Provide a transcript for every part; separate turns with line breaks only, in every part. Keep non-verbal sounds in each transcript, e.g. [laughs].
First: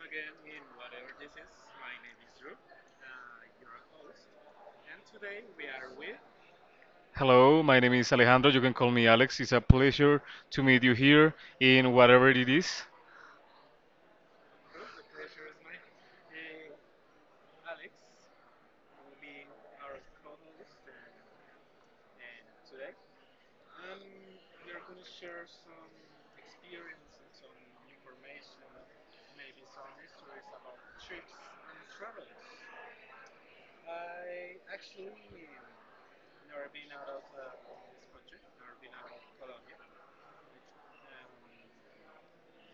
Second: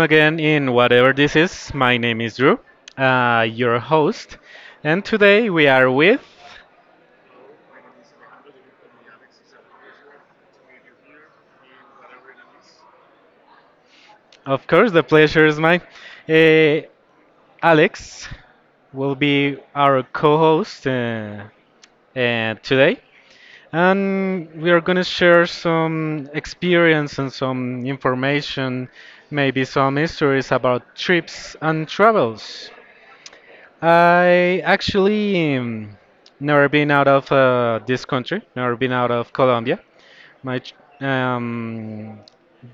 again in whatever this is. My name is Drew, your host, and today we are with
Hello, my name is Alejandro. You can call me Alex. It's a pleasure to meet you here in whatever it is.
of course, the pleasure is mine. Uh, Alex will be our co-host today, and we are gonna share some experience and some information, maybe some histories about trips and travels. I actually never been out of this country, never been out of Colombia. My ch- um,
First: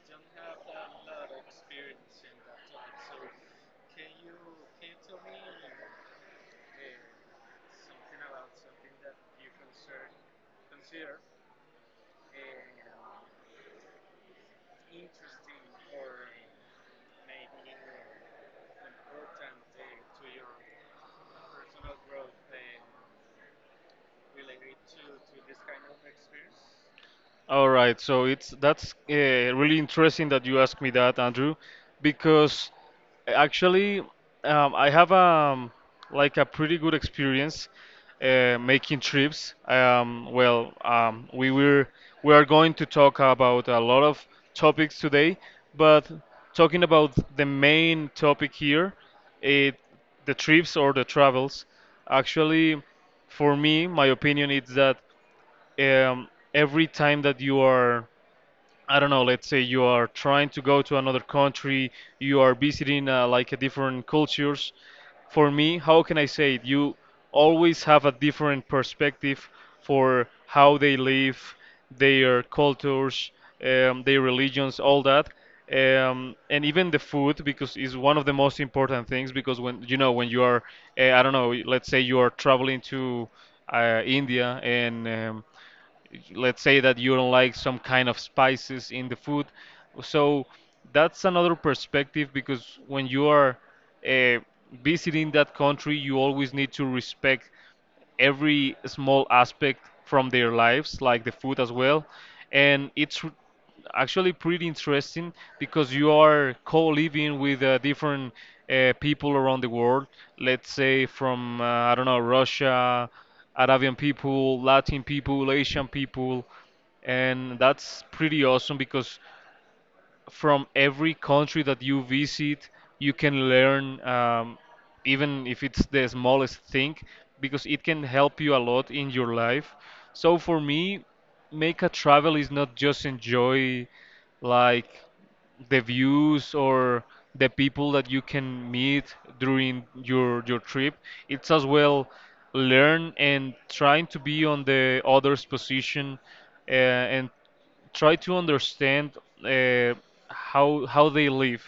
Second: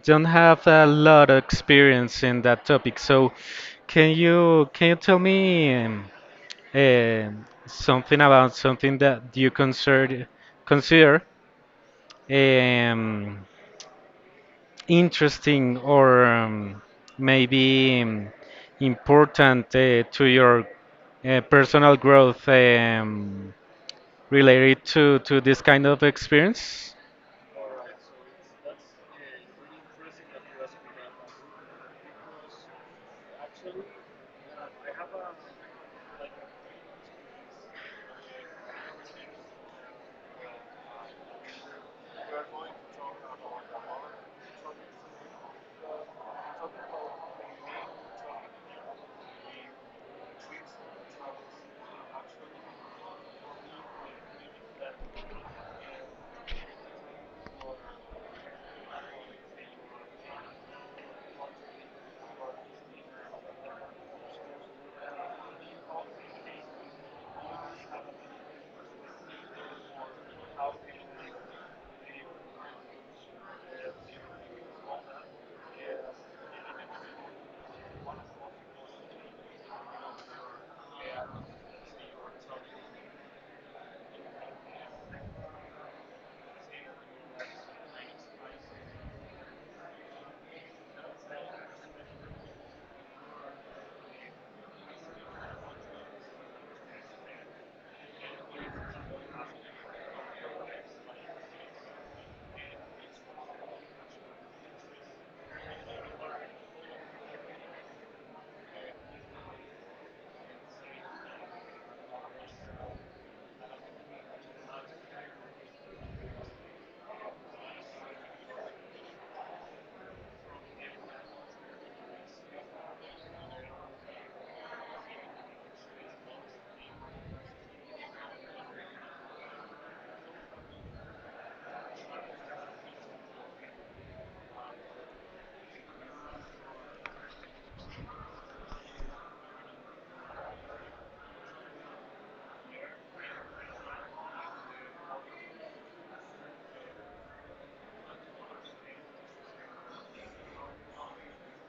don't have a lot of experience in that topic. So, can you tell me something about something that you consider um, interesting or maybe important to your personal growth? Related to this kind of experience?
All right, so it's that's really interesting that you asked me that, Andrew, because actually, I have, like, a pretty good experience making trips. Well, we are going to talk about a lot of topics today, but talking about the main topic here, it, the trips or the travels. Actually, for me, my opinion is that, um, every time that you are, I don't know, let's say you are trying to go to another country, you are visiting like a different cultures. For me, how can I say it, you always have a different perspective for how they live, their cultures, their religions, all that. And even the food, because it's one of the most important things, because when you are, I don't know, let's say you are traveling to, india, and let's say that you don't like some kind of spices in the food. So that's another perspective, because when you are uh, visiting that country, you always need to respect every small aspect from their lives, like the food as well. And actually pretty interesting, because you are co-living with different people around the world. Let's say from, I don't know, Russia, Arabian people, Latin people, Asian people, and that's pretty awesome, because from every country that you visit, you can learn, even if it's the smallest thing, because it can help you a lot in your life. So for me, make a travel is not just enjoy like the views or the people that you can meet during your trip. It's as well learn and trying to be on the other's position, and try to understand, uh, how they live,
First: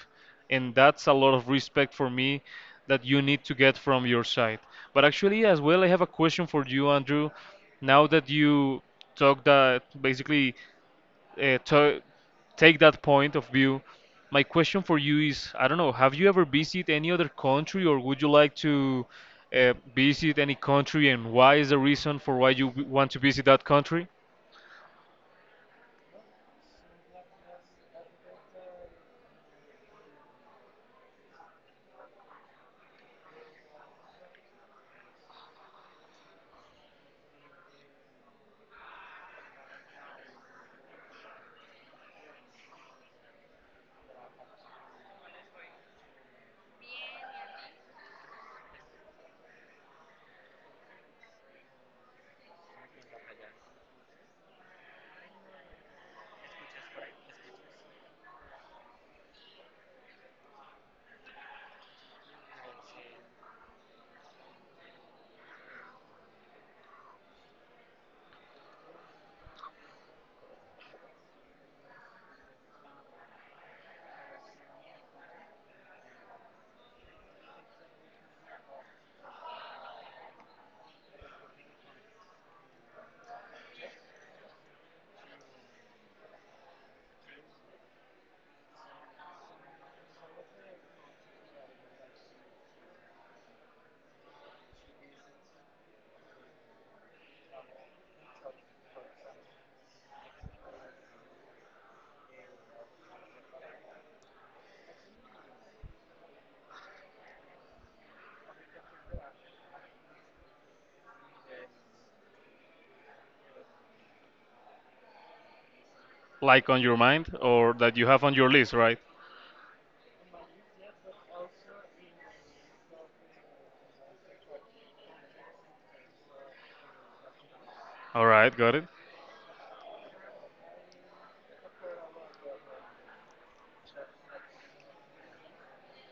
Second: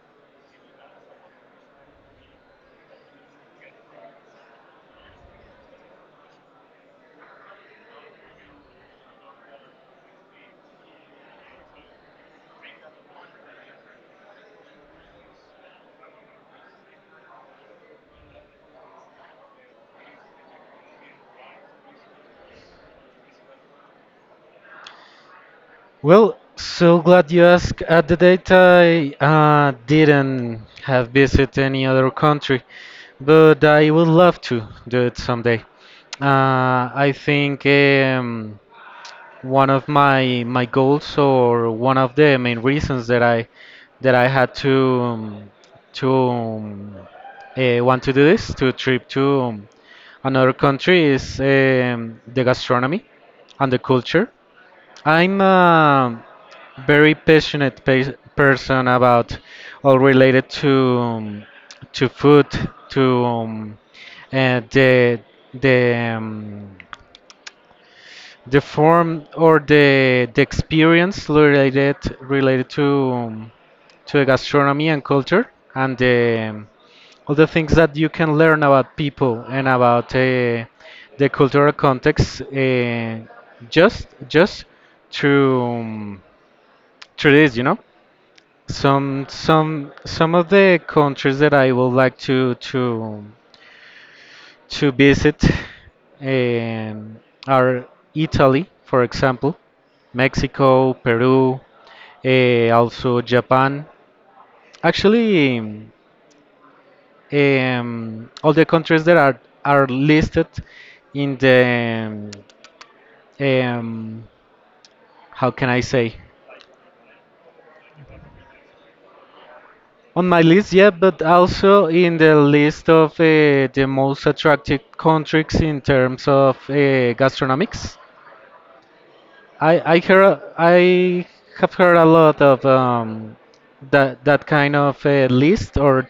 and that's a lot of respect for me that you need to get from your side. But actually, as well, I have a question for you, Andrew. Now that you talk that basically, to take that point of view, my question for you is, I don't know, have you ever visited any other country, or would you like to visit any country, and why is the reason for why you want to visit that country?
Well, so glad you asked. At the date, I didn't have visit any other country, but I would love to do it someday. I think one of my goals or one of the main reasons that I had to to um, want to do this to trip to another country is the gastronomy and the culture. I'm a very passionate person about all related um, to food to the the um, the form or the experience related um, to the gastronomy and culture and all the things that you can learn about people and about the cultural context just through through this, you know. Some of the countries that I would like to visit um, are Italy, for example, Mexico, Peru, also Japan. Actually, all the countries that are listed in the um, um, how can I say
Like on your mind, or that you have on your list, right?
on my list, yeah, but also in the list of the most attractive countries in terms of gastronomics.
All right, got it.
I have heard a lot of that that kind of list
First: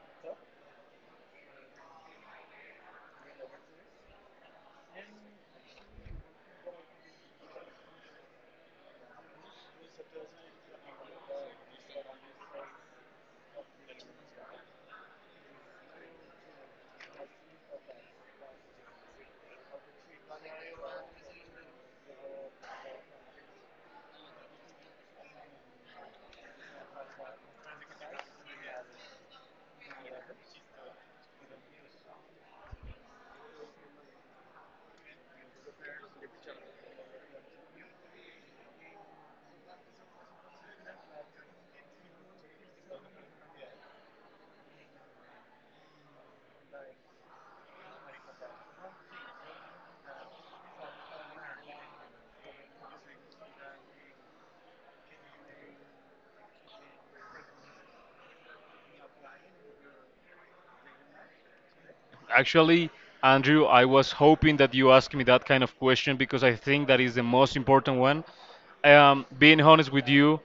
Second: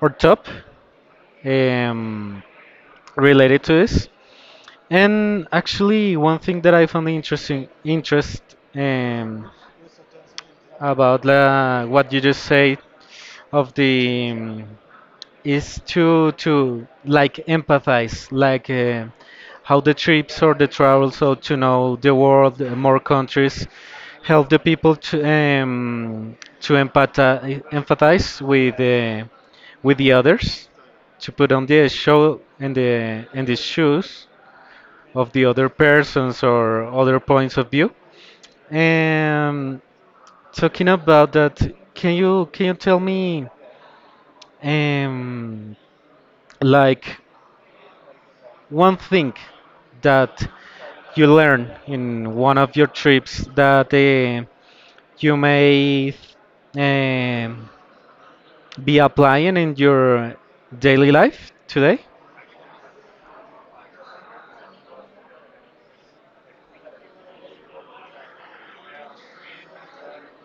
or top um, related to this. And actually, one thing that I found interesting interest um, about la, what you just say of the is to like empathize like how the trips or the travels so to know the world more countries help the people to empathize with the others to put on the show and the shoes of the other persons or other points of view um, talking about that, can you tell me um like one thing that you learn in one of your trips that you may um, be applying in your daily life today?
Actually, Andrew, I was hoping that you asked me that kind of question, because I think that is the most important one. Being honest with you,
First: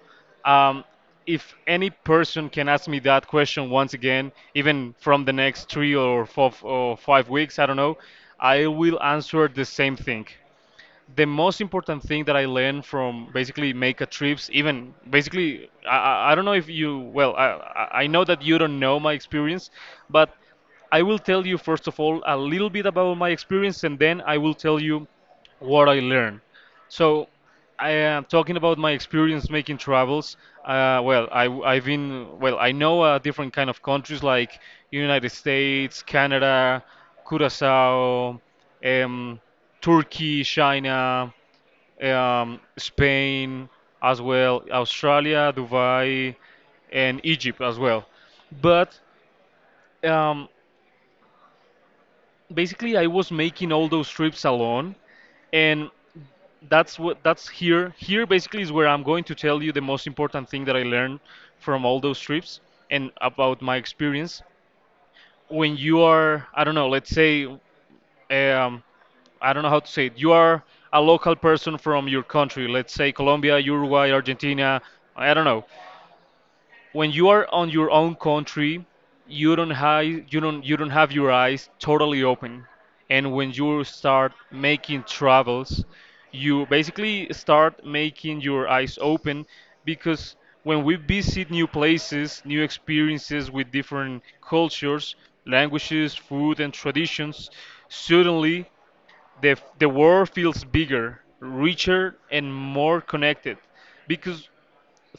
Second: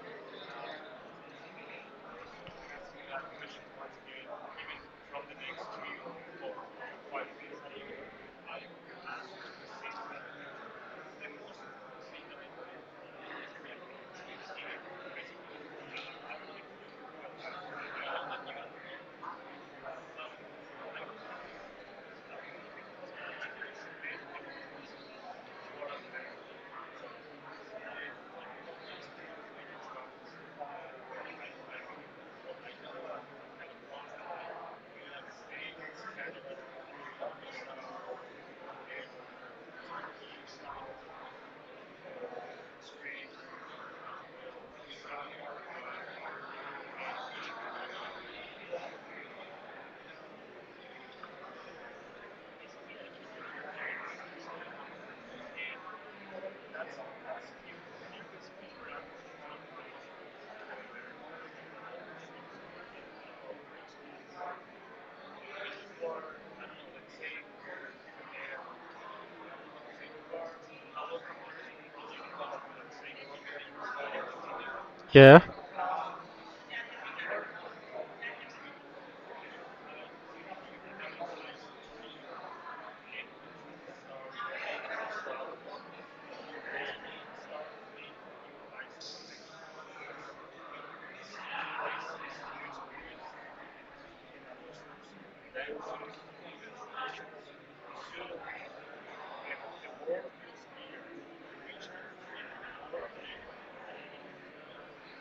um, if any person can ask me that question once again, even from the next 3 or 4 or 5 weeks, I don't know, I will answer the same thing. The most important thing that I learned from basically make a trips, even basically, I don't know if you, well, I know that you don't know my experience, but I will tell you first of all a little bit about my experience, and then I will tell you what I learned. So, I am talking about my experience making travels. Well, I've been, well, I know different kind of countries, like United States, Canada, Curacao. Um, Turkey, China, Spain as well, Australia, Dubai, and Egypt as well. But um, basically, I was making all those trips alone, and that's here. Here basically is where I'm going to tell you the most important thing that I learned from all those trips and about my experience. When you are, I don't know, let's say, um, I don't know how to say it. You are a local person from your country, let's say Colombia, Uruguay, Argentina, I
Yeah.
don't know. When you are on your own country, you don't have your eyes totally open. And when you start making travels, you basically start making your eyes open, because when we visit new places, new experiences with different cultures, languages, food and traditions, suddenly the world feels bigger, richer, and more connected, because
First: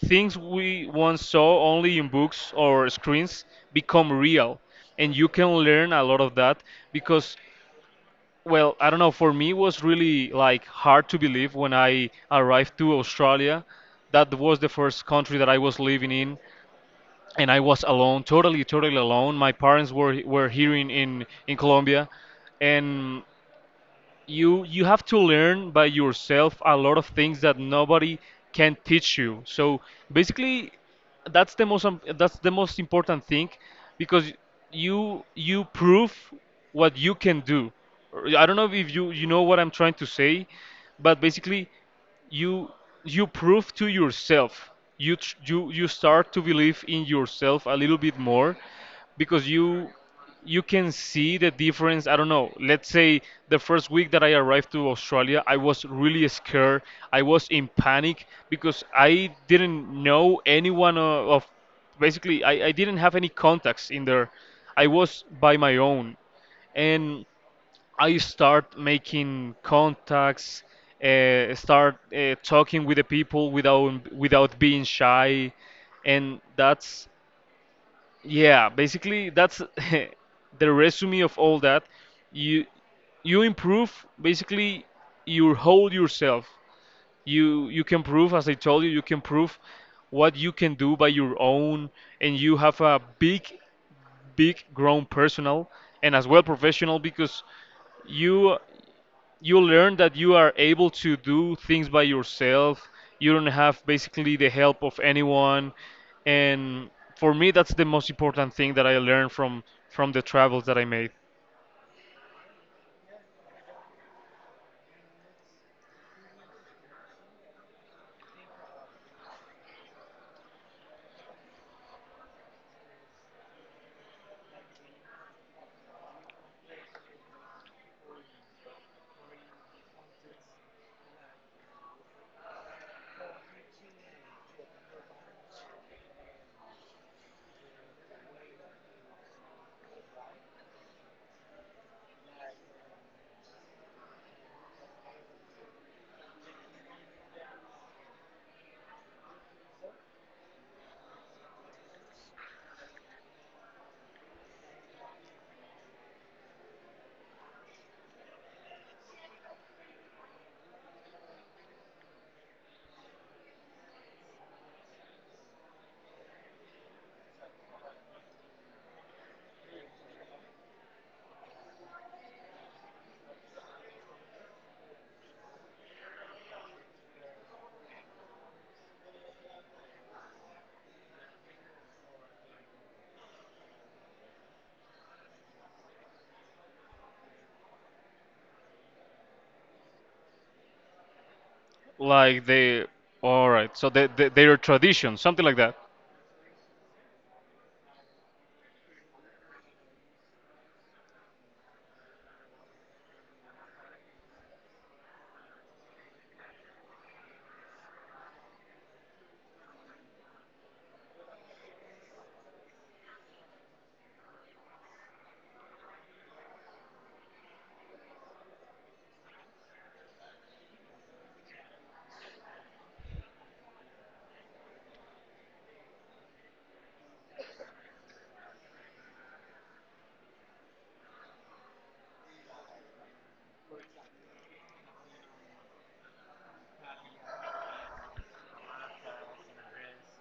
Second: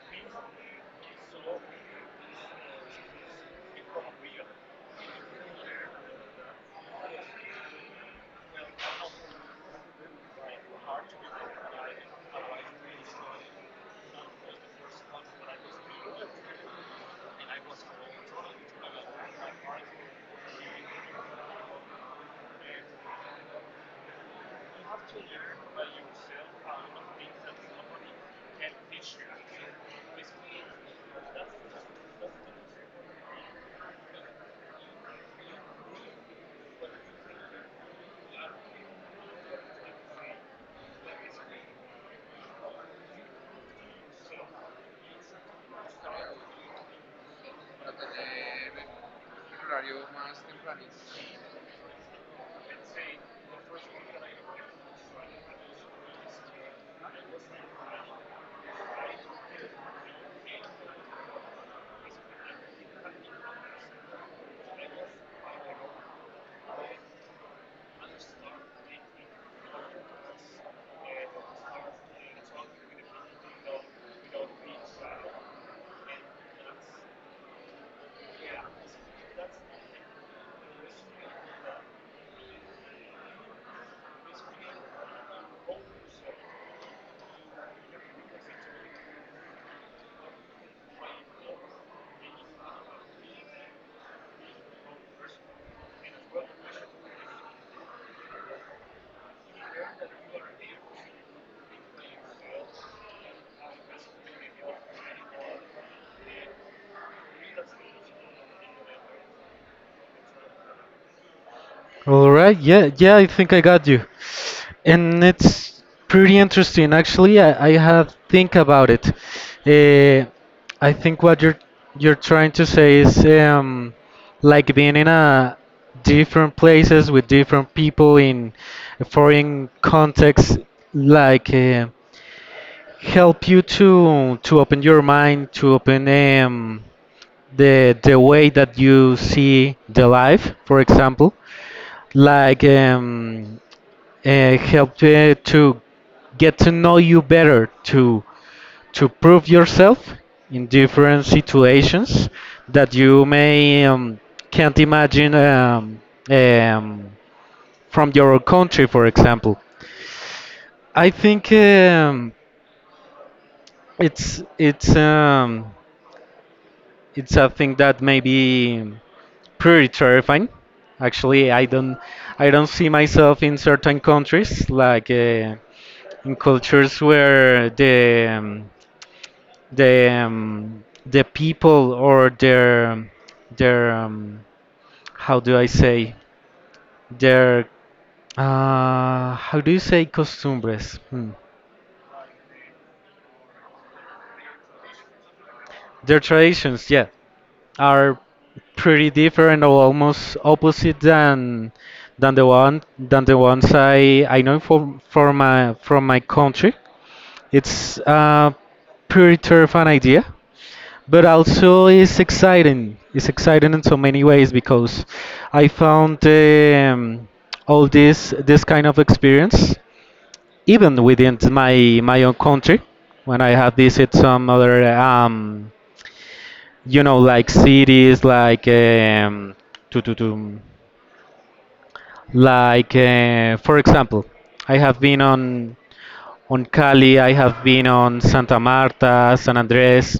things we once saw only in books or screens become real, and you can learn a lot of that, because, well, I don't know, for me it was really like hard to believe when I arrived to Australia. That was the first country that I was living in, and I was alone, totally alone. My parents were here in Colombia, and you have to learn by yourself a lot of things that nobody can teach you. So basically, that's the most important thing, because you prove what you can do. I don't know if you know what I'm trying to say, but basically you you prove to yourself, you tr- you start to believe in yourself a little bit more, because you can see the difference. I don't know, let's say the first week that I arrived to Australia, I was really scared, I was in panic, because I didn't know anyone, of basically I didn't have any contacts in there, I was by my own, and I start making contacts, start talking with the people without being shy, and that's, yeah, basically that's [laughs] the resume of all that. You you improve, basically you hold yourself. You can prove, as I told you, you can prove what you can do by your own, and you have a big grown personal, and as well professional, because you you learn that you are able to do things by yourself. You don't have basically the help of anyone. And for me, that's the most important thing that I learned from the travels that I made.
All right, yeah, yeah, I think I got you. And it's pretty interesting, actually. I have think about it. Uh, I think what you're trying to say is like being in a different places with different people in a foreign context, like help you to open your mind, to open the way that you see the life, for example like help to get to know you better to prove yourself in different situations that you may can't imagine um, from your country, for example. I think it's it's um, it's a thing that may be pretty terrifying. Actually, I don't see myself in certain countries like in cultures where the people or their how do I say their how do you say costumbres hmm.
Like the, all right, so their tradition, something like that.
Their traditions, yeah, are pretty different or almost opposite than the ones I know from my country. It's a pretty terrifying idea, but also it's exciting. It's exciting in so many ways because I found all this kind of experience even within my own country when I have visited some other you know like cities like to, to, to, for example, I have been on Cali. I have been on Santa Marta, San Andres,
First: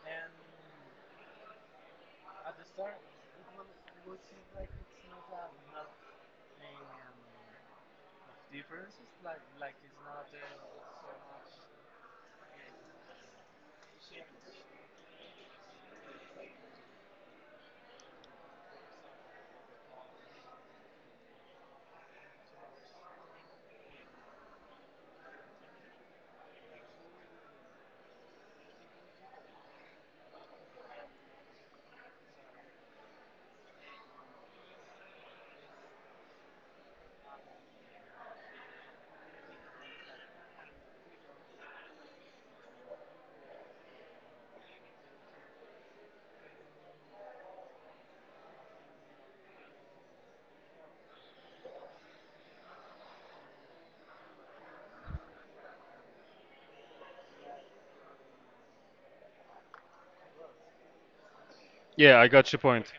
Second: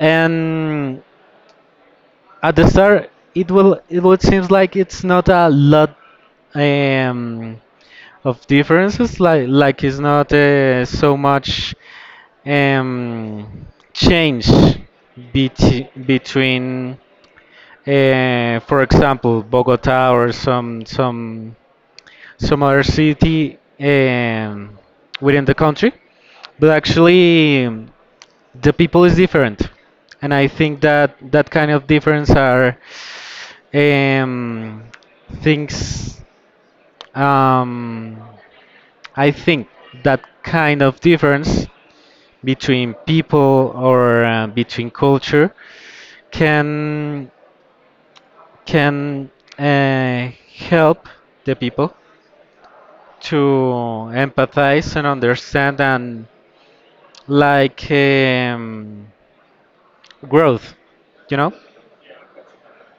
and at the start it will it would seems like it's not a lot um, of differences like it's not so much um, change between for example Bogota or some other city within the country. But actually, the people is different, and I think that that kind of difference are um, things um, I think that kind of difference between people or between culture can can uh, help the people to empathize and understand and like growth, you know.
Yeah, I got your point.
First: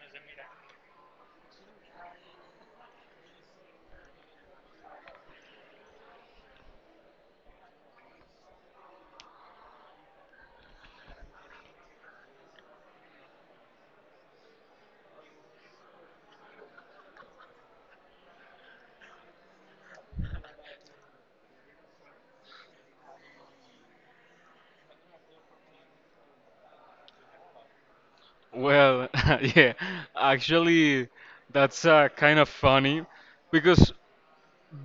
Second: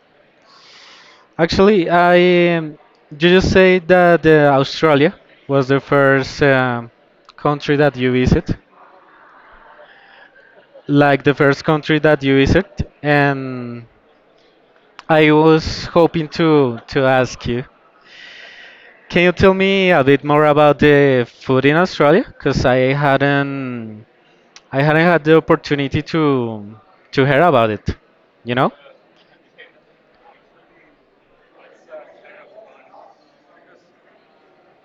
Actually, I you just say that Australia was the first country that you visit, like the first country that you visit, and I was hoping to ask you, can you tell me a bit more about the food in Australia? Because I hadn't had the opportunity to hear about it, you know?
Well, [laughs] yeah, actually, that's kind of funny, because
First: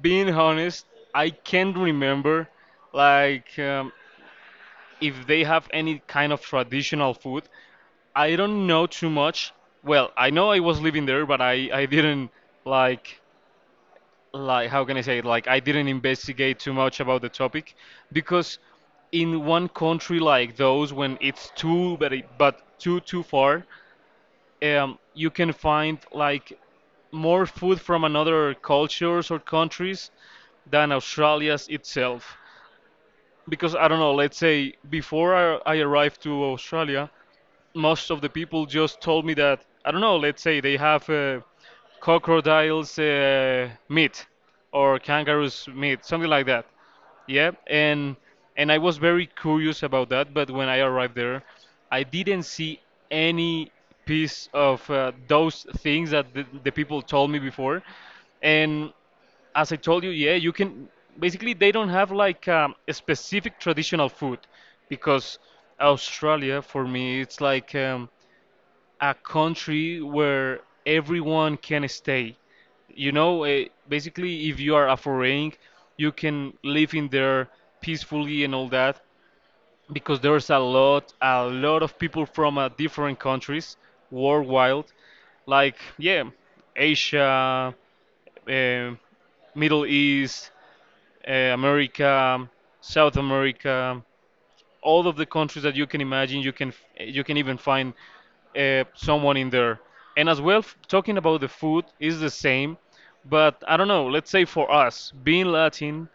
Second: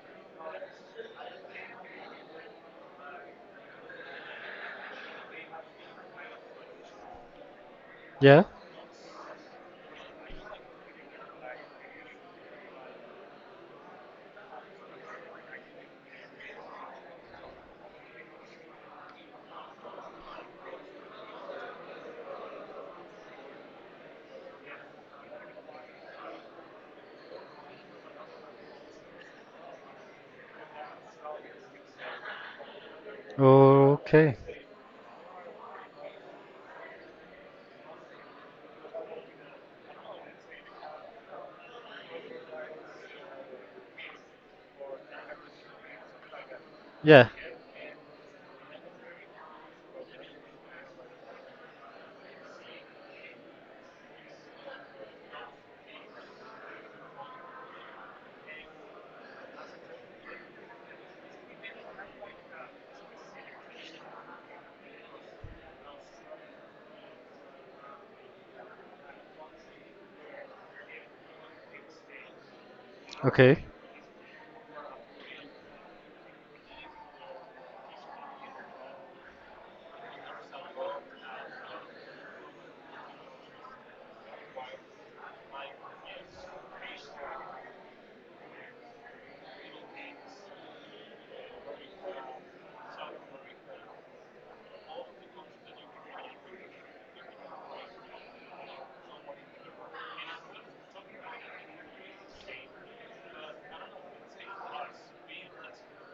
being honest, I can't remember, like, if they have any kind of traditional food. I
Yeah.
don't know too much. Well, I know I was living there, but I didn't, like, how can I say it? Like, I didn't investigate too much about the topic, because in one country like those, when it's too, but too far, you can find like more food from another cultures or countries than Australia's itself. Because, I don't know,
Okay.
let's say before I arrived to Australia, most of the people just told me that, I don't know, let's say they have, crocodiles, meat, or kangaroos meat, something like that.
Yeah.
Yeah, and I was very curious about that. But when I arrived there, I didn't see any piece of those things that the people told me before, and as I told you, yeah, you can basically they don't have like, a specific traditional food, because Australia for me it's like, a country where everyone can stay. You know,
Okay.
basically if you are a foreign, you can live in there peacefully and all that, because there's a lot of people from different countries worldwide, like, yeah, Asia, um Middle East, America, South America, all of the countries that you can imagine. You can even find someone in there. And as well, talking about the food is the same, but, I don't know, let's say for us, being Latin,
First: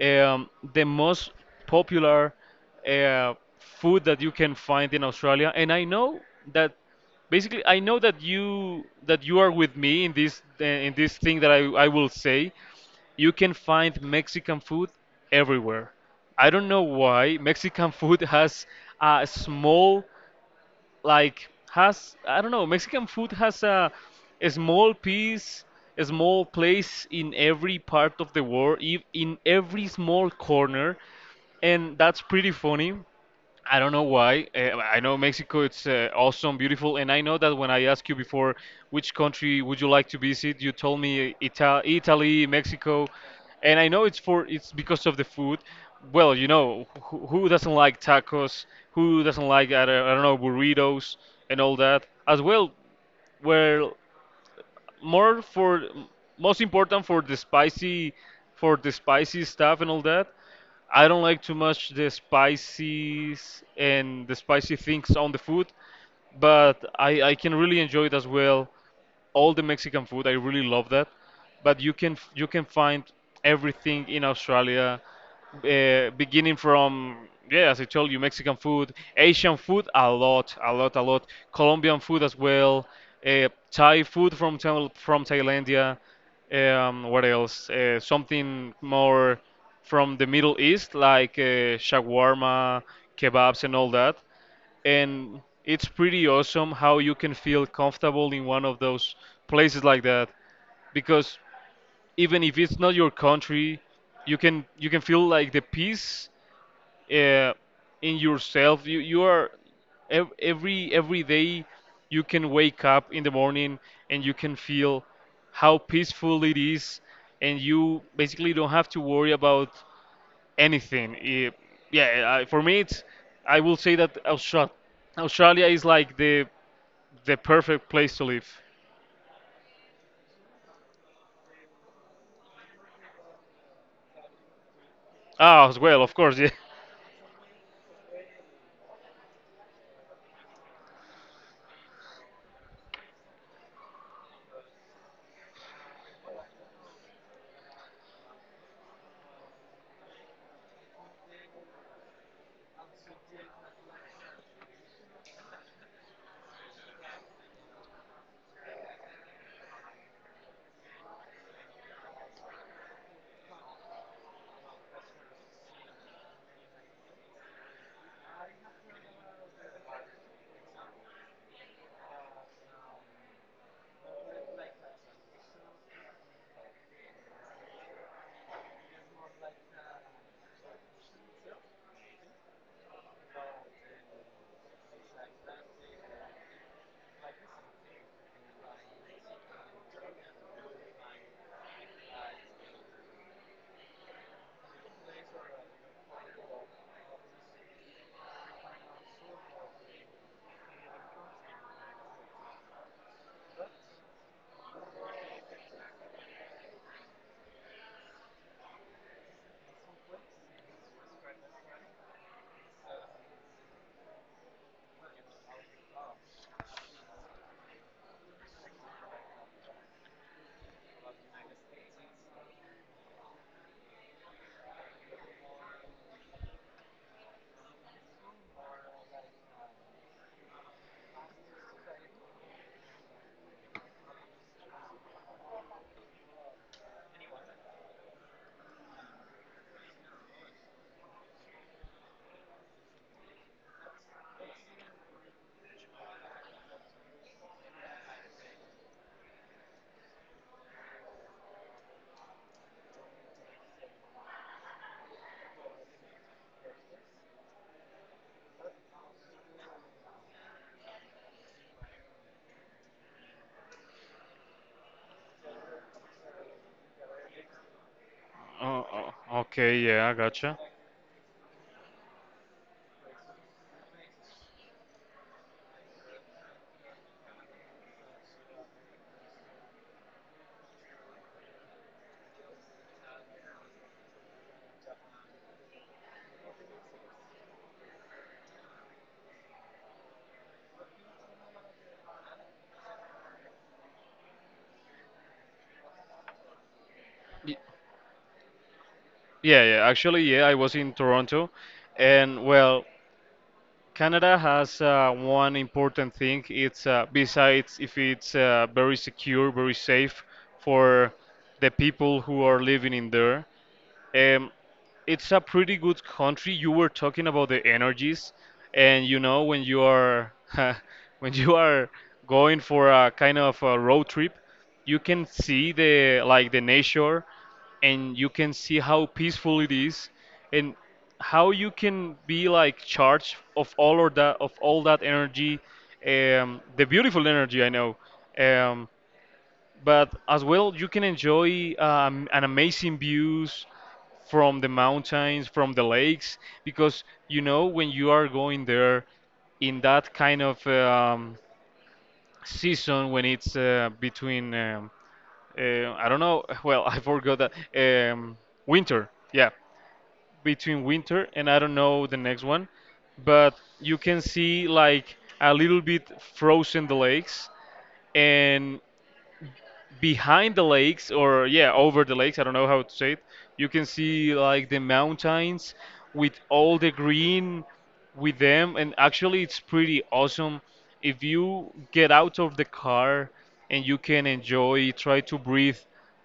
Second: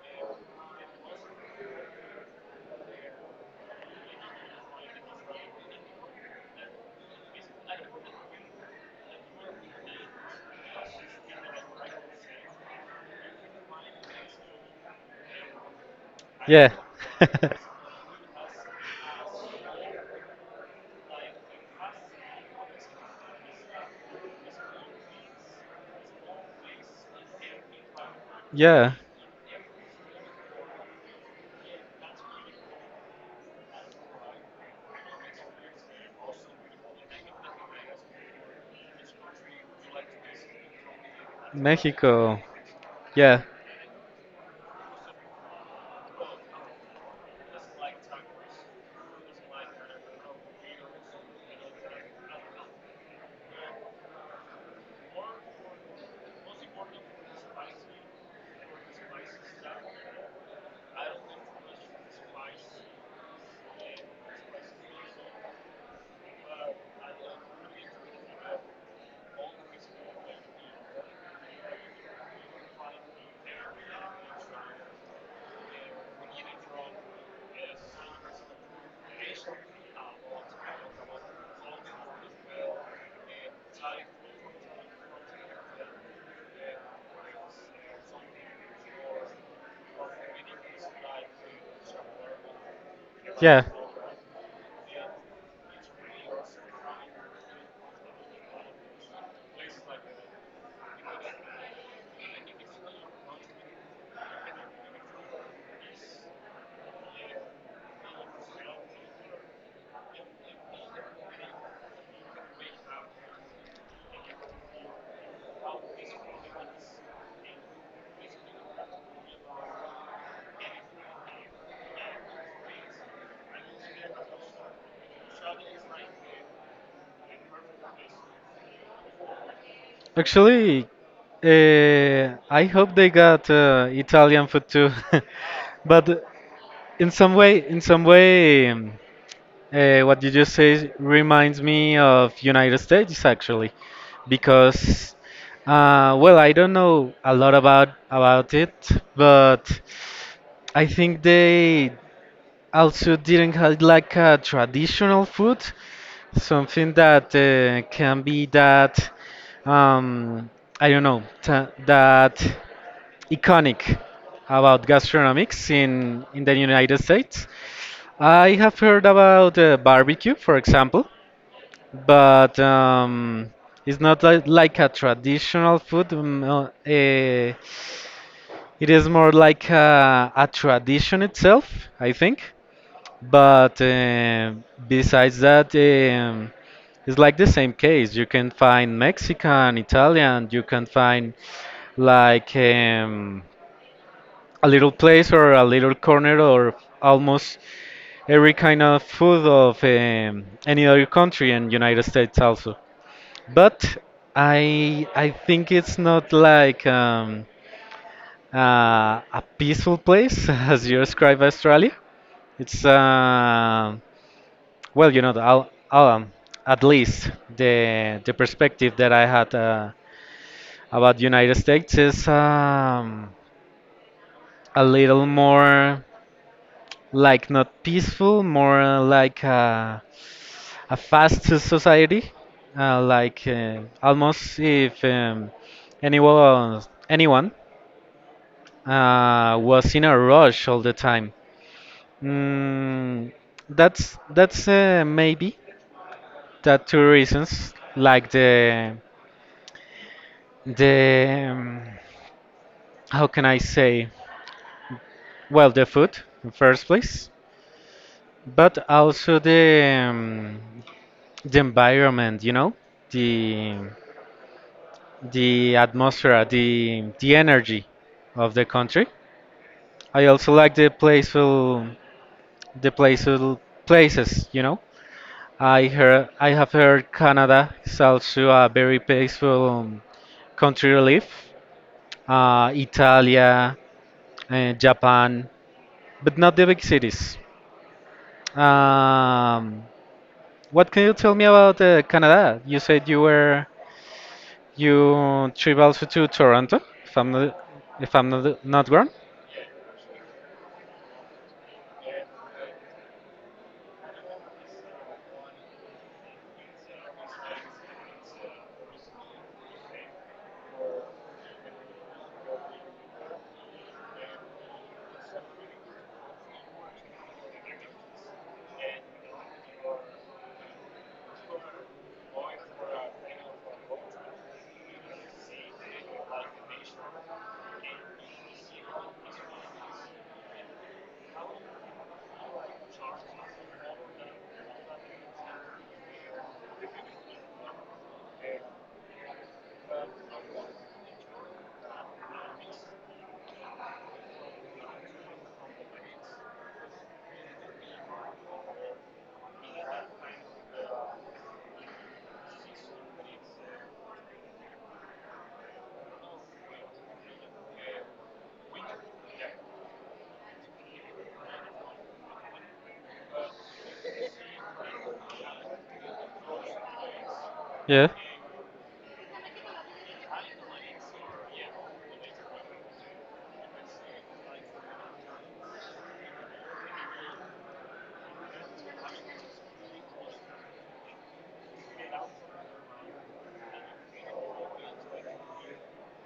the most popular food that you can find in Australia. And that I know that you are with me in this, thing that I will say: you can find Mexican food everywhere. I don't
Yeah.
know why
[laughs]
Mexican [laughs] food has a small, like has, I don't know, Mexican food has a small piece, a small place in every part of the world,
Yeah.
in every small corner, and that's pretty funny, I don't know why. I know Mexico, it's awesome, beautiful, and I know that when I asked you before which country would you like to visit, you told me
Mexico.
Italy, Mexico,
Yeah,
and I know it's, for it's because of the food. Well, who doesn't like tacos? Who doesn't like, I don't know, burritos and all that? As well, where more, for most important for the spicy, stuff and all that. I don't like too much the spices and the spicy things on the food, but I can really enjoy it as well, all the Mexican food. I really love that. But you can find everything in Australia, beginning from, yeah, as I told you, Mexican food, Asian food, a lot, a lot, a lot, Colombian food as well, Thai food from from Thailandia. What else? Something more from the Middle East, like shawarma,
yeah.
kebabs, and all that. And it's pretty awesome how you can feel comfortable in one of those places like that, because even if it's not your country, you can feel like the peace uh, in yourself. You are every day, you can wake up in the morning and you can feel how peaceful it is, and you basically don't have to worry about anything. Yeah, for me, it's, I will say that Australia is like the perfect place to live.
Actually, I hope they got Italian food too.
Ah, as
[laughs]
well, of
But
course, [laughs] yeah.
in some way, what you just say reminds me of United States actually, because well, I don't know a lot about it, but I think they also didn't have like a traditional food, something that can be that um, I don't know ta that iconic about gastronomics in the United States. I have heard about barbecue, for example, but it's not like a traditional food. It is more like a tradition itself, I think. But besides that, it's like the same case. You can find Mexican, Italian, you can find like a little place or a little corner or almost every kind of food of any other country in United States also. But I think it's not like a peaceful place [laughs] as you describe Australia. It's well, you know, at least the perspective that I had about United States is a little more like not peaceful, more like a fast society, like almost if um, anyone anyone uh, was in a rush all the time. Mm, that's maybe that two reasons, like the the um, how can I say? Well, the food in first place, but also the environment, you know, the the atmosphere, the energy of the
Oh,
country.
oh, okay, yeah, I
I also
gotcha.
like the playful places, you know. I have heard Canada is also a very peaceful country to live. Italia, Japan, but not the big cities. Um, what can you tell me about Canada? You said you were you trip also to Toronto, if I'm
Y-
not if I'm not wrong.
Yeah, yeah, actually, yeah, I was in Toronto, and well, Canada has one important thing. It's besides if it's very secure, very safe for the people who are living in there. Um, it's a pretty good country. You were talking about the energies, and you know when you are [laughs] when you are going for a kind of a road trip, you can see the like the nature, and you can see how peaceful it is, and how you can be like charged of all, or that, of all that energy, the beautiful energy, I know. Um, but as well, you can enjoy an amazing views from the mountains, from the lakes, because you know when you are going there in that kind of season when it's between I don't know. [laughs] Well, I forgot that winter. Yeah, between winter and I don't know the next one, but you can see like a little bit frozen the lakes,
Yeah,
and behind the lakes, or yeah, over the lakes, I don't know how to say it. You can see like the mountains with all the green with them, and actually it's pretty awesome. If you get out of the car and you can enjoy, try to breathe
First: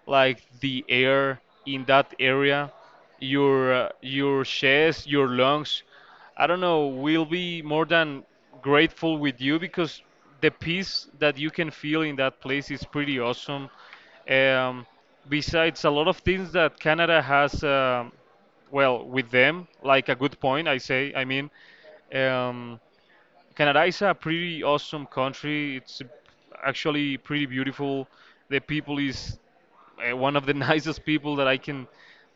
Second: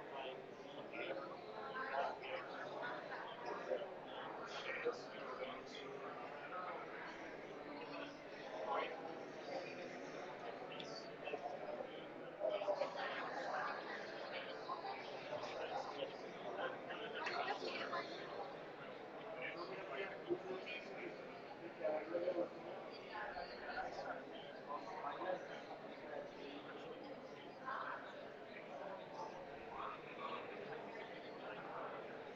like the air in that area, your chest, your lungs, I don't know, we'll be more than grateful with you, because the peace that you can feel in that place is pretty awesome. Um, Besides, a lot of things that Canada has, well, with them, like a good point, I say, I mean. Um, Canada is a pretty awesome country. It's actually pretty beautiful. The people is one of the [laughs] nicest people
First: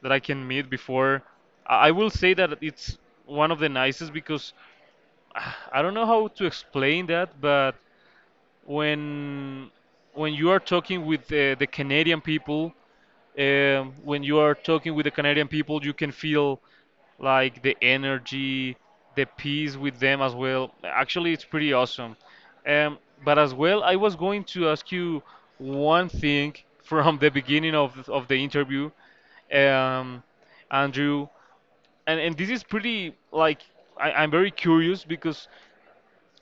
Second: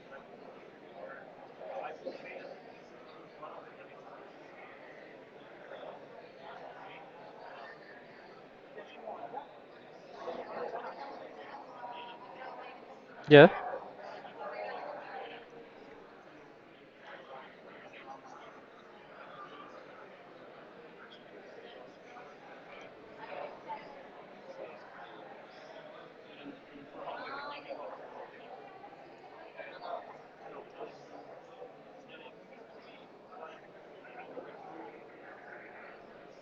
that I can meet before. I will say that it's one of the nicest because [sighs] ah, I don't know how to explain that, but when when you are talking with the Canadian people,
yeah.
when you are talking with the Canadian people, you can feel like the energy, the peace with them as well. Actually, it's pretty awesome. Um, but as well, I was going to ask you one thing, [laughs] from the beginning of the interview, um, Andrew, and this is pretty like, I'm very curious because.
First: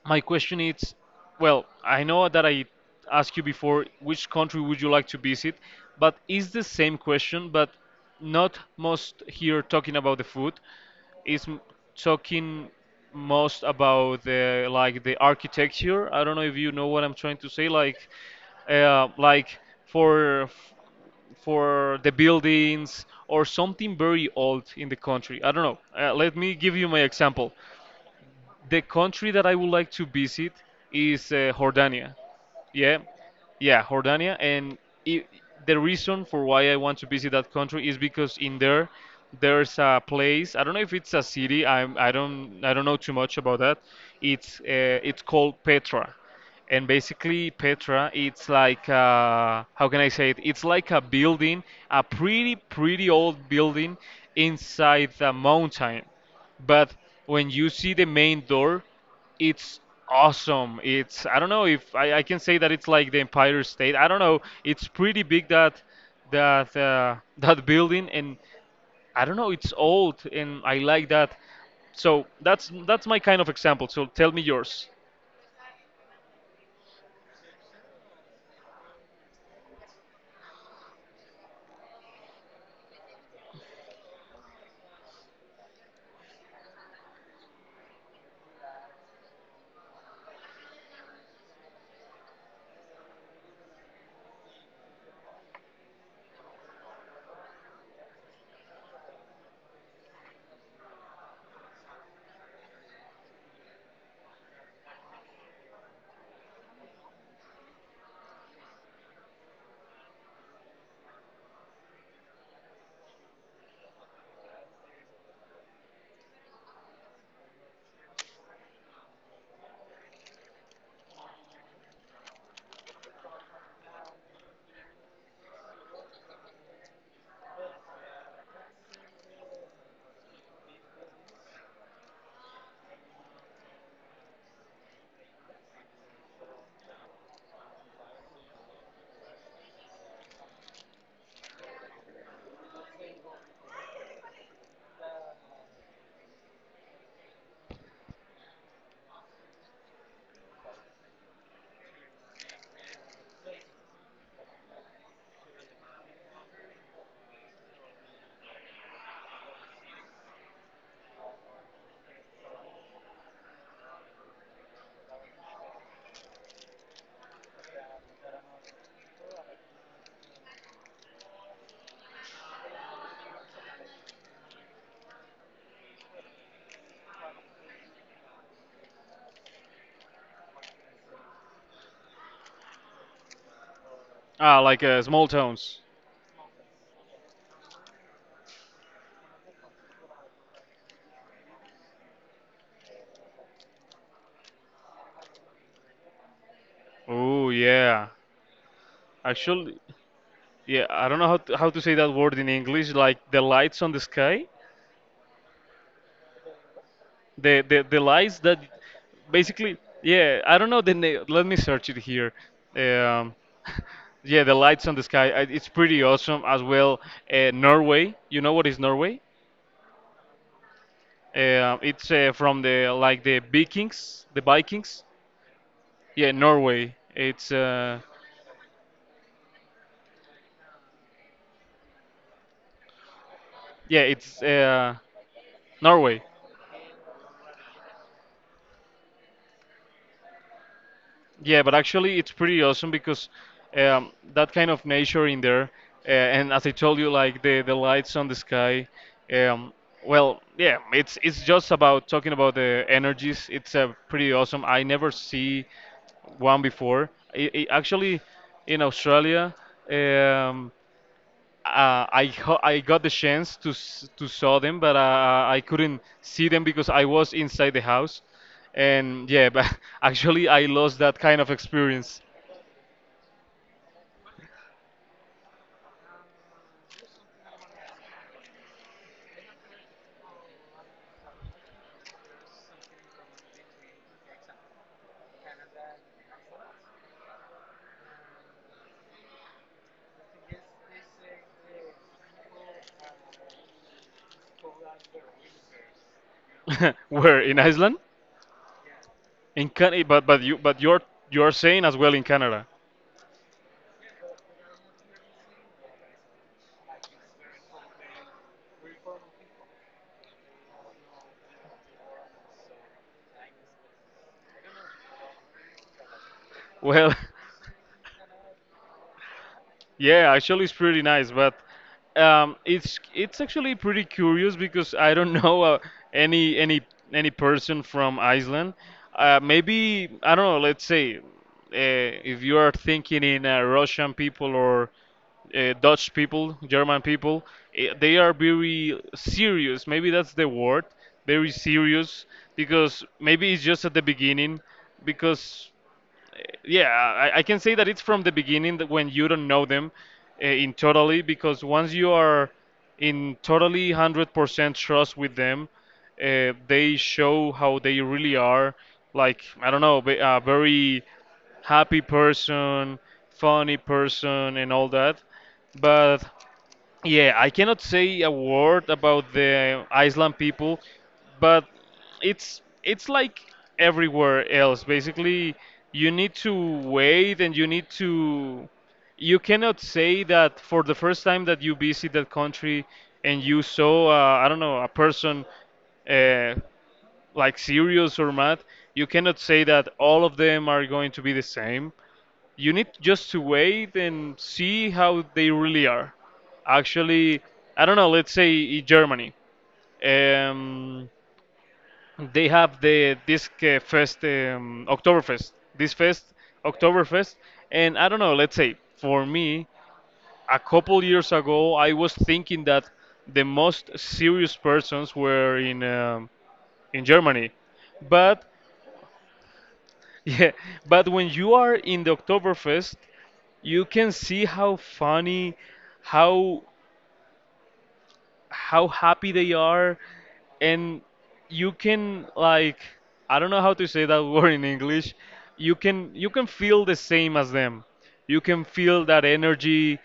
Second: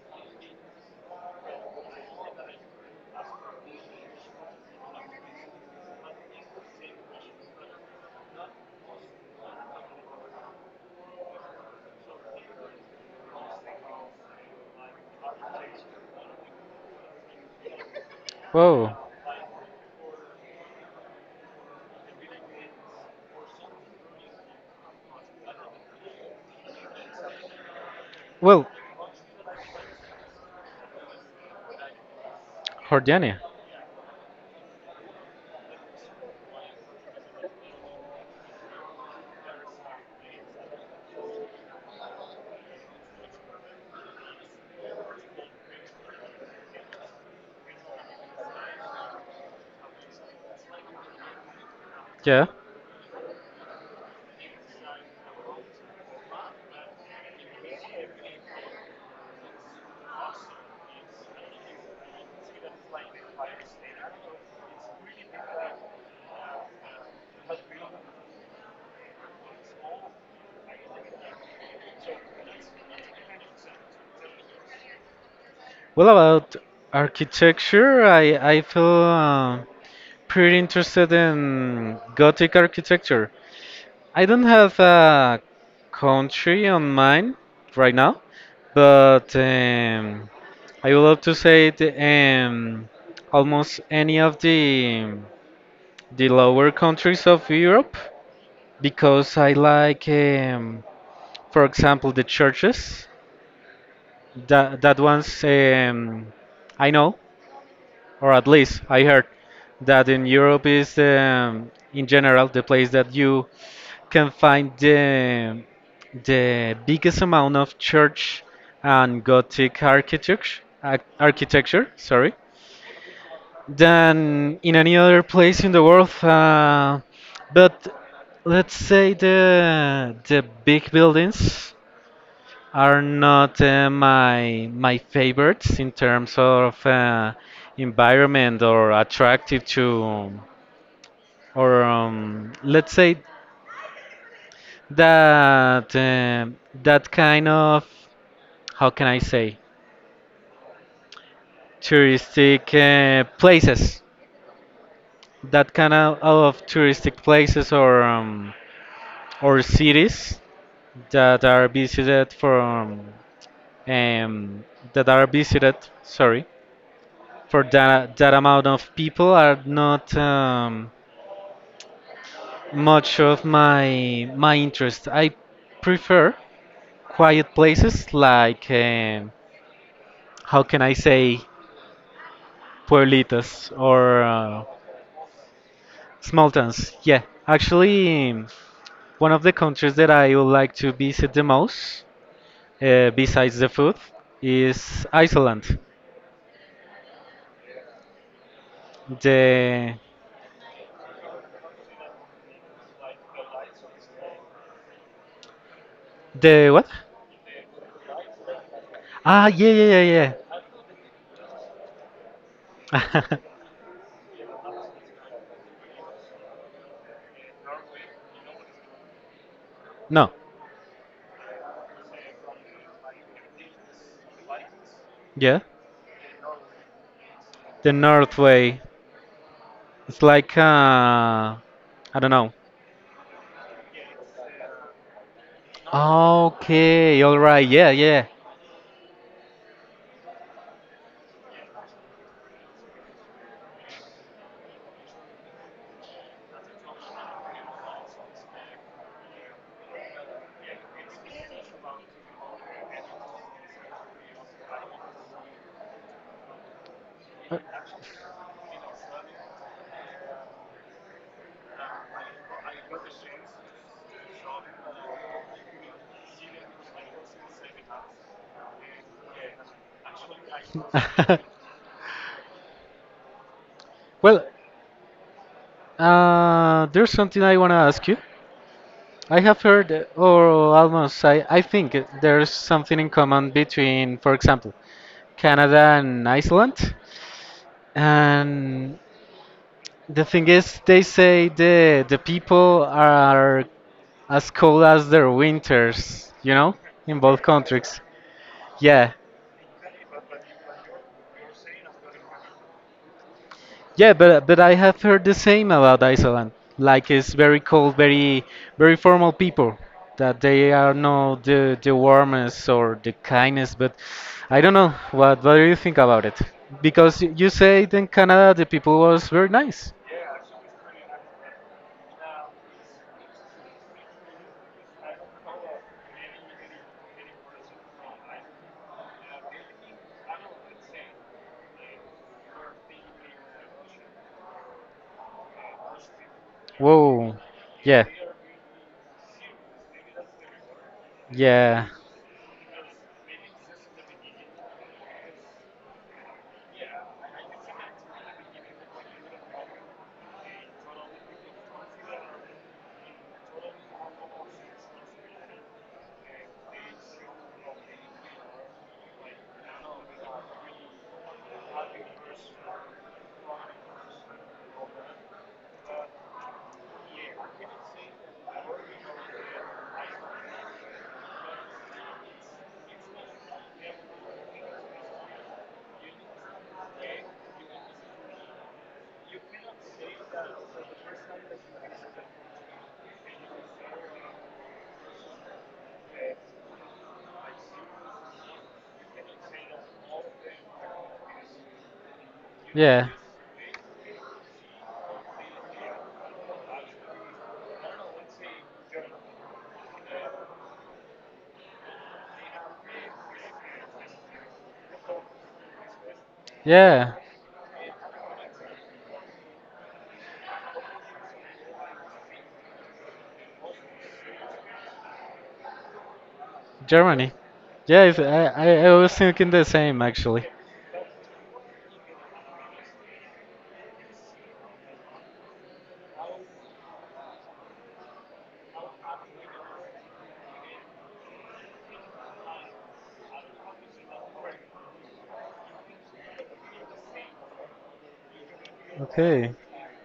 My question is, well, I know that I asked you before which country would you like to visit, but is the same question, but not most here talking about the food, is talking most about, the like, the architecture. I don't know if you know what I'm trying to say,
Whoa.
like for for the buildings or something very old in the country. I don't know. Let me give you my example.
Well,
The country that I would like to visit is Jordania. Yeah,
Jordania.
yeah, Jordania. And I the reason for why I want to visit that country is because in there there's a place. I don't know if it's a city. I don't know too much about that. It's called Petra, and basically Petra, it's like, how can I say it? It's like a building, a
Yeah.
pretty old building inside the mountain. But when you see the main door, it's awesome. It's, I don't know if I can say that it's like the Empire State. I don't know. It's pretty big, that [laughs] that building, and I don't know, it's old, and I like that. So that's my kind of example. So tell me yours.
Well, about architecture, I feel pretty interested in Gothic architecture. I don't have a country on mind right now, but I would love to say almost any of the lower countries of Europe because I like, for example, the churches. That that one's I know, or at least I heard that in Europe is in general the place that you can find the biggest amount of church and Gothic architecture. Architecture, sorry, than in any other place in the world. But let's say the big buildings are not my my favorites in terms of environment or attractive to or let's say that um that kind of how can I say touristic places, that kind of touristic places or cities that are visited from um, that are visited, sorry, for that that amount of people are not much of my my interest. I prefer quiet places like how can I say pueblitos or
Ah, like small towns.
small towns, yeah. Actually, one of the countries that I would like to visit the most besides the food is Iceland.
Oh yeah. Actually,
the
yeah. I don't know how to say that word in English. Like the lights on the sky.
the what
The lies that
Ah, yeah,
basically,
yeah, yeah,
yeah, I don't know let me search it here.
yeah.
um [laughs] yeah, the lights on the sky, it's pretty awesome as well. Norway, you know what is Norway?
[laughs] No,
It's from, the like, the Vikings, the Vikings.
yeah,
Yeah, Norway, it's
the North Way. It's like I don't know.
yeah, it's Norway.
Okay, all right, yeah, yeah.
Yeah, but actually, it's pretty awesome because that kind of nature in there, and as I told you, like the lights on the sky. Um, well, yeah, it's just about talking about the energies. It's pretty awesome. I never see one before. Actually, in Australia, um, I got the chance to to saw them, but I couldn't see them because I was inside the house, and yeah, but [laughs] actually I lost that kind of
[laughs]
experience.
Well, there's something I wanna ask you. I have heard, or almost, I think there's something in common between, for example, Canada and Iceland. And the thing is, they say the people are as cold as their winters, you know,
[laughs]
in both
Where in Iceland,
countries. Yeah,
in Canada, but you but you're saying as well, in Canada.
yeah, but I have heard the same about Iceland. Like it's very cold, very very formal people. That they are not the the warmest or the kindest, but I don't know. What do you think about it?
Well,
Because
[laughs]
you say in Canada the people was very nice.
yeah, actually, it's pretty nice, but it's actually pretty curious because I don't [laughs] know any any any person from Iceland. Maybe I don't know. Let's say if you are thinking in Russian people, or Dutch people, German
Whoa,
people,
yeah,
they are very serious. Maybe that's the word, very
yeah,
serious, because maybe it's just at the beginning, because yeah, I can say that it's from the beginning, that when you don't know them in totally, because once you are in totally 100% trust with them, they show how they really are. Like, I don't know, a very happy person, funny person, and all that. But yeah, I cannot say a word about the Iceland people, but it's like everywhere else. Basically, you need to wait, and you need to, you cannot say that for the first time that you visit that country and you saw I don't know, a person uh, like serious or mad, you cannot say that all of them are going to be the same. You need
yeah,
just to wait and see how they really are. Actually, I don't know. Let's say in Germany, um, they have the this fest, Oktoberfest. This fest,
yeah.
Oktoberfest, and I don't know. Let's say for me, a couple years ago, I was thinking that the most serious persons were in
Germany.
Germany,
Yeah, if-
but
I I I was thinking the same
[laughs]
actually.
yeah, but when you are in the Oktoberfest, you can see how funny, how how happy they are, and you can like, I don't know how to say that [laughs] word in English. You can feel the same as them, you can feel that
Okay.
energy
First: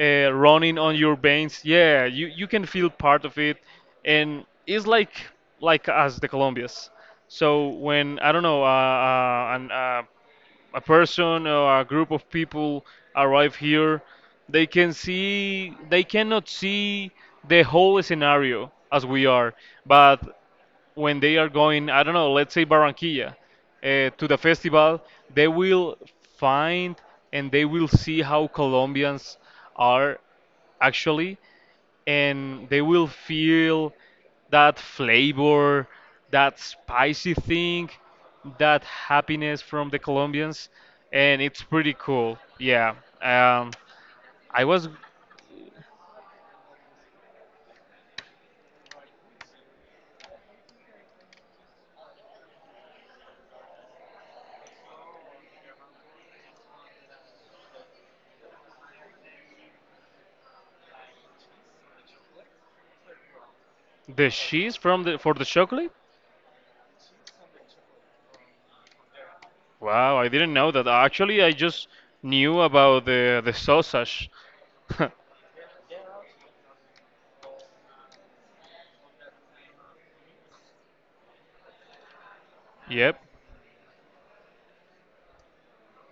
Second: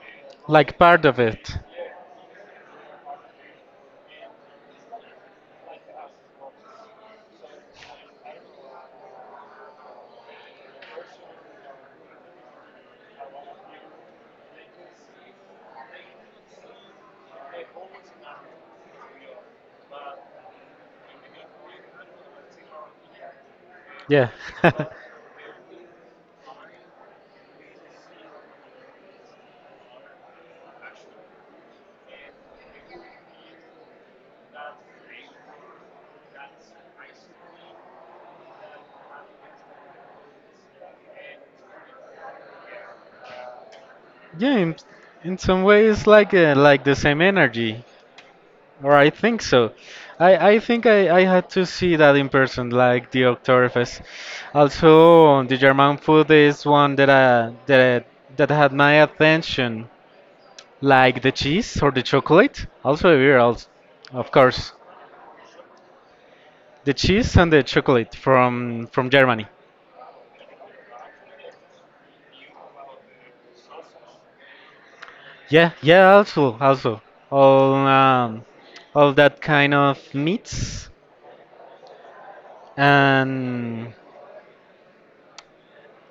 Like
running on
part
your
of it.
veins, yeah, you can feel part of it. And it's like, us, the Colombians. So when, I don't know, a person or a group of people arrive here, they cannot see the whole scenario as we are. But when they are going, I don't know, let's say Barranquilla, to
Yeah,
the
[laughs]
festival, they will find, and they will see how Colombians are actually, and they will feel that flavor, that spicy thing, that happiness from the Colombians, and it's pretty cool. Yeah, um,
yeah.
I was,
In some ways, like the same energy, or I think so. I think I had to see that in person, like the Oktoberfest. Also, the German food is one that that that had my attention, like the cheese or the chocolate. Also, the beer, also,
the
of course,
cheese from the for the chocolate.
the cheese and the chocolate from Germany.
Wow, I didn't know that. Actually, I just knew about the sausage. [laughs]
Yeah, yeah, also, also all um, all that kind of meats,
Yep.
and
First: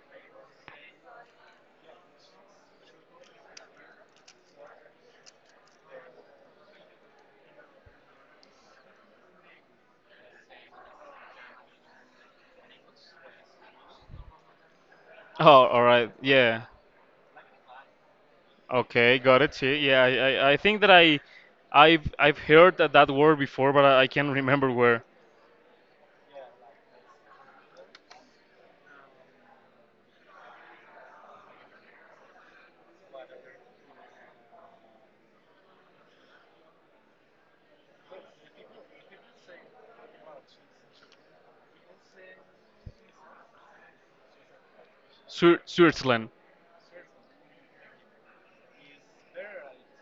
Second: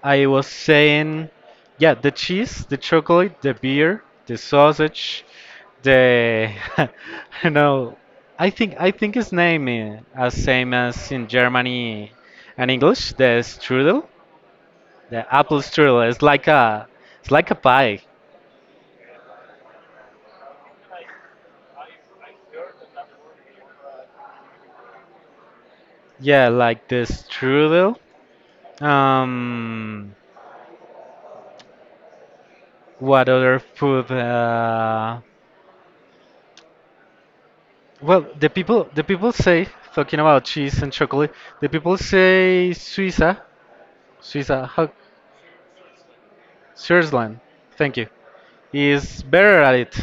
I was saying, yeah, the cheese, the chocolate, the beer, the sausage, the [laughs] you know, I think his name is as same as in Germany and English, the strudel, the apple
Oh, all
strudel.
right. Yeah.
It's like a pie.
Okay, got it. See, yeah, I think that I've heard that word before, but I can't remember where.
Yeah, like the strudel. Um, What other food? Well, the people say, talking about cheese and chocolate. The people say Suiza, Suiza, how,
Switzerland.
Switzerland. Thank you. Is better at it,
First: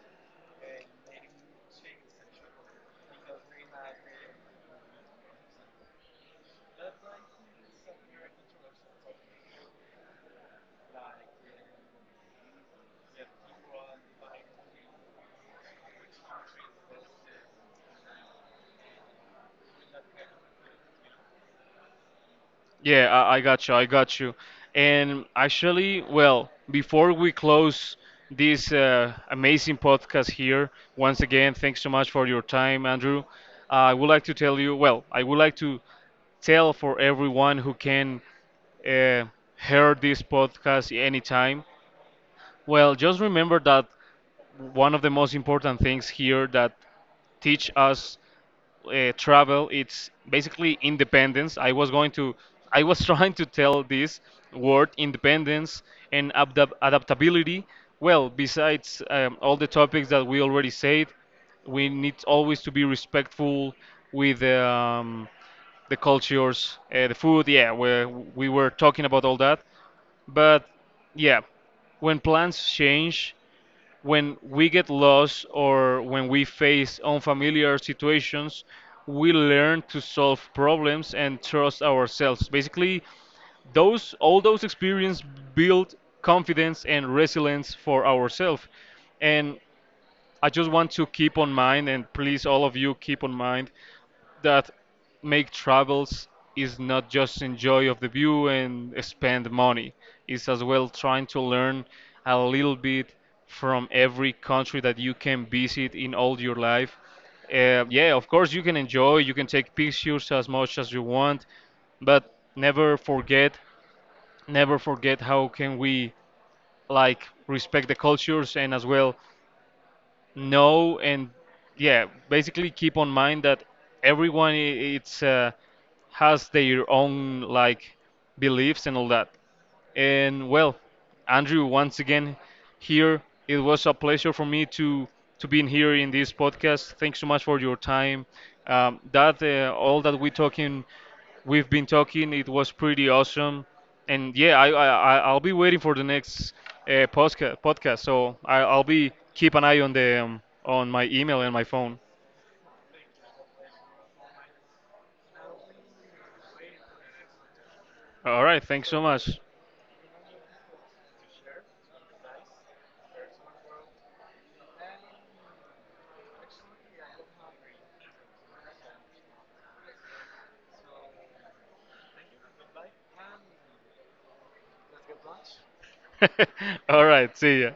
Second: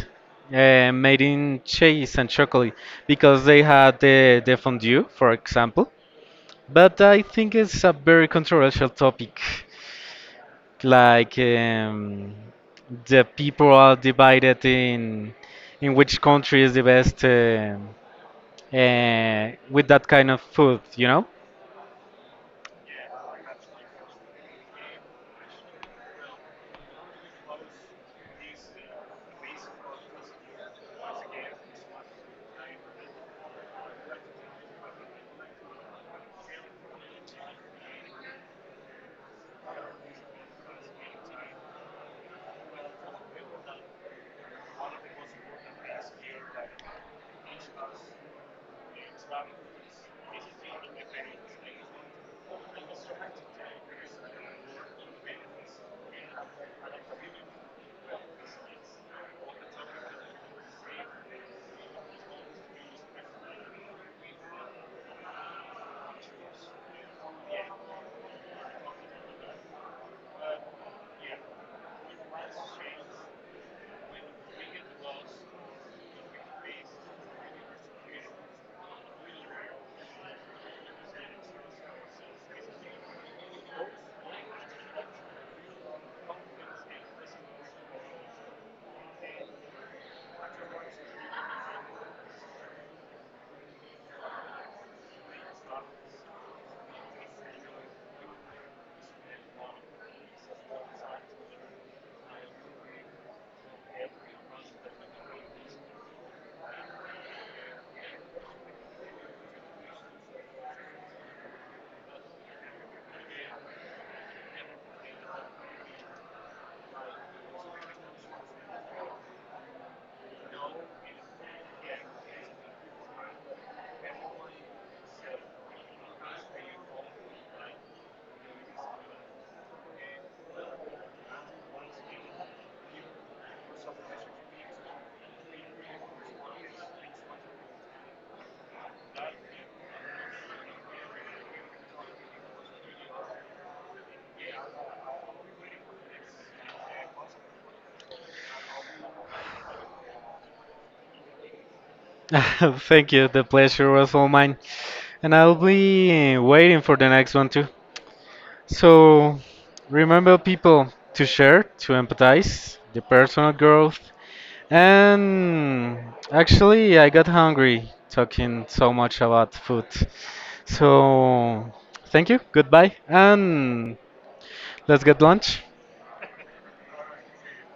made in cheese and chocolate because they had the fondue, for example. But I think it's a very controversial topic. Like the people are divided in which country is the best. With that kind of food, you know?
Yeah, I got you, I got you. And actually, well, before we close this amazing podcast here, once again, thanks so much for your time, Andrew. I would like to tell you, well, I would like to tell for everyone who can uh, hear this podcast anytime. Well, just remember that one of the most important things here that teach us travel, it's basically independence. I was [laughs] trying to tell this word, independence, and adaptability. Well, besides all the topics that we already said, we need always to be respectful with the cultures, the food. Yeah, we were talking about all that. But yeah, when plans change, when we get lost, or when we face unfamiliar situations, we learn to solve problems and trust ourselves. Basically, those all those experiences build confidence and resilience for ourselves. And I just want to keep on mind, and please all of you keep on mind that make travels is not just enjoy of the view and spend money. It's as well trying to learn a little bit from every country that you can visit in all your life. Yeah, of course you can enjoy, you can take pictures as much as you want, but never forget, never forget how can we, like, respect the cultures, and as well know, and yeah, basically keep on mind that everyone, it's has their own, like, beliefs and all that. And well, Andrew, once again here, it was a pleasure for me to be in here in this podcast. Thanks so much for your time. That all that we talking, we've been talking, it was pretty awesome, and yeah, I'll be waiting for the next podcast. So I'll be keep an eye on the on my email and my phone.
[laughs] Thank you. The pleasure was all mine. And I'll be waiting for the next one too.
All right, thanks so
So
much.
remember people to share, to empathize, the personal growth. And actually, I got hungry talking so much about food. So thank you. Goodbye. And let's get lunch.
[laughs] All right, see ya.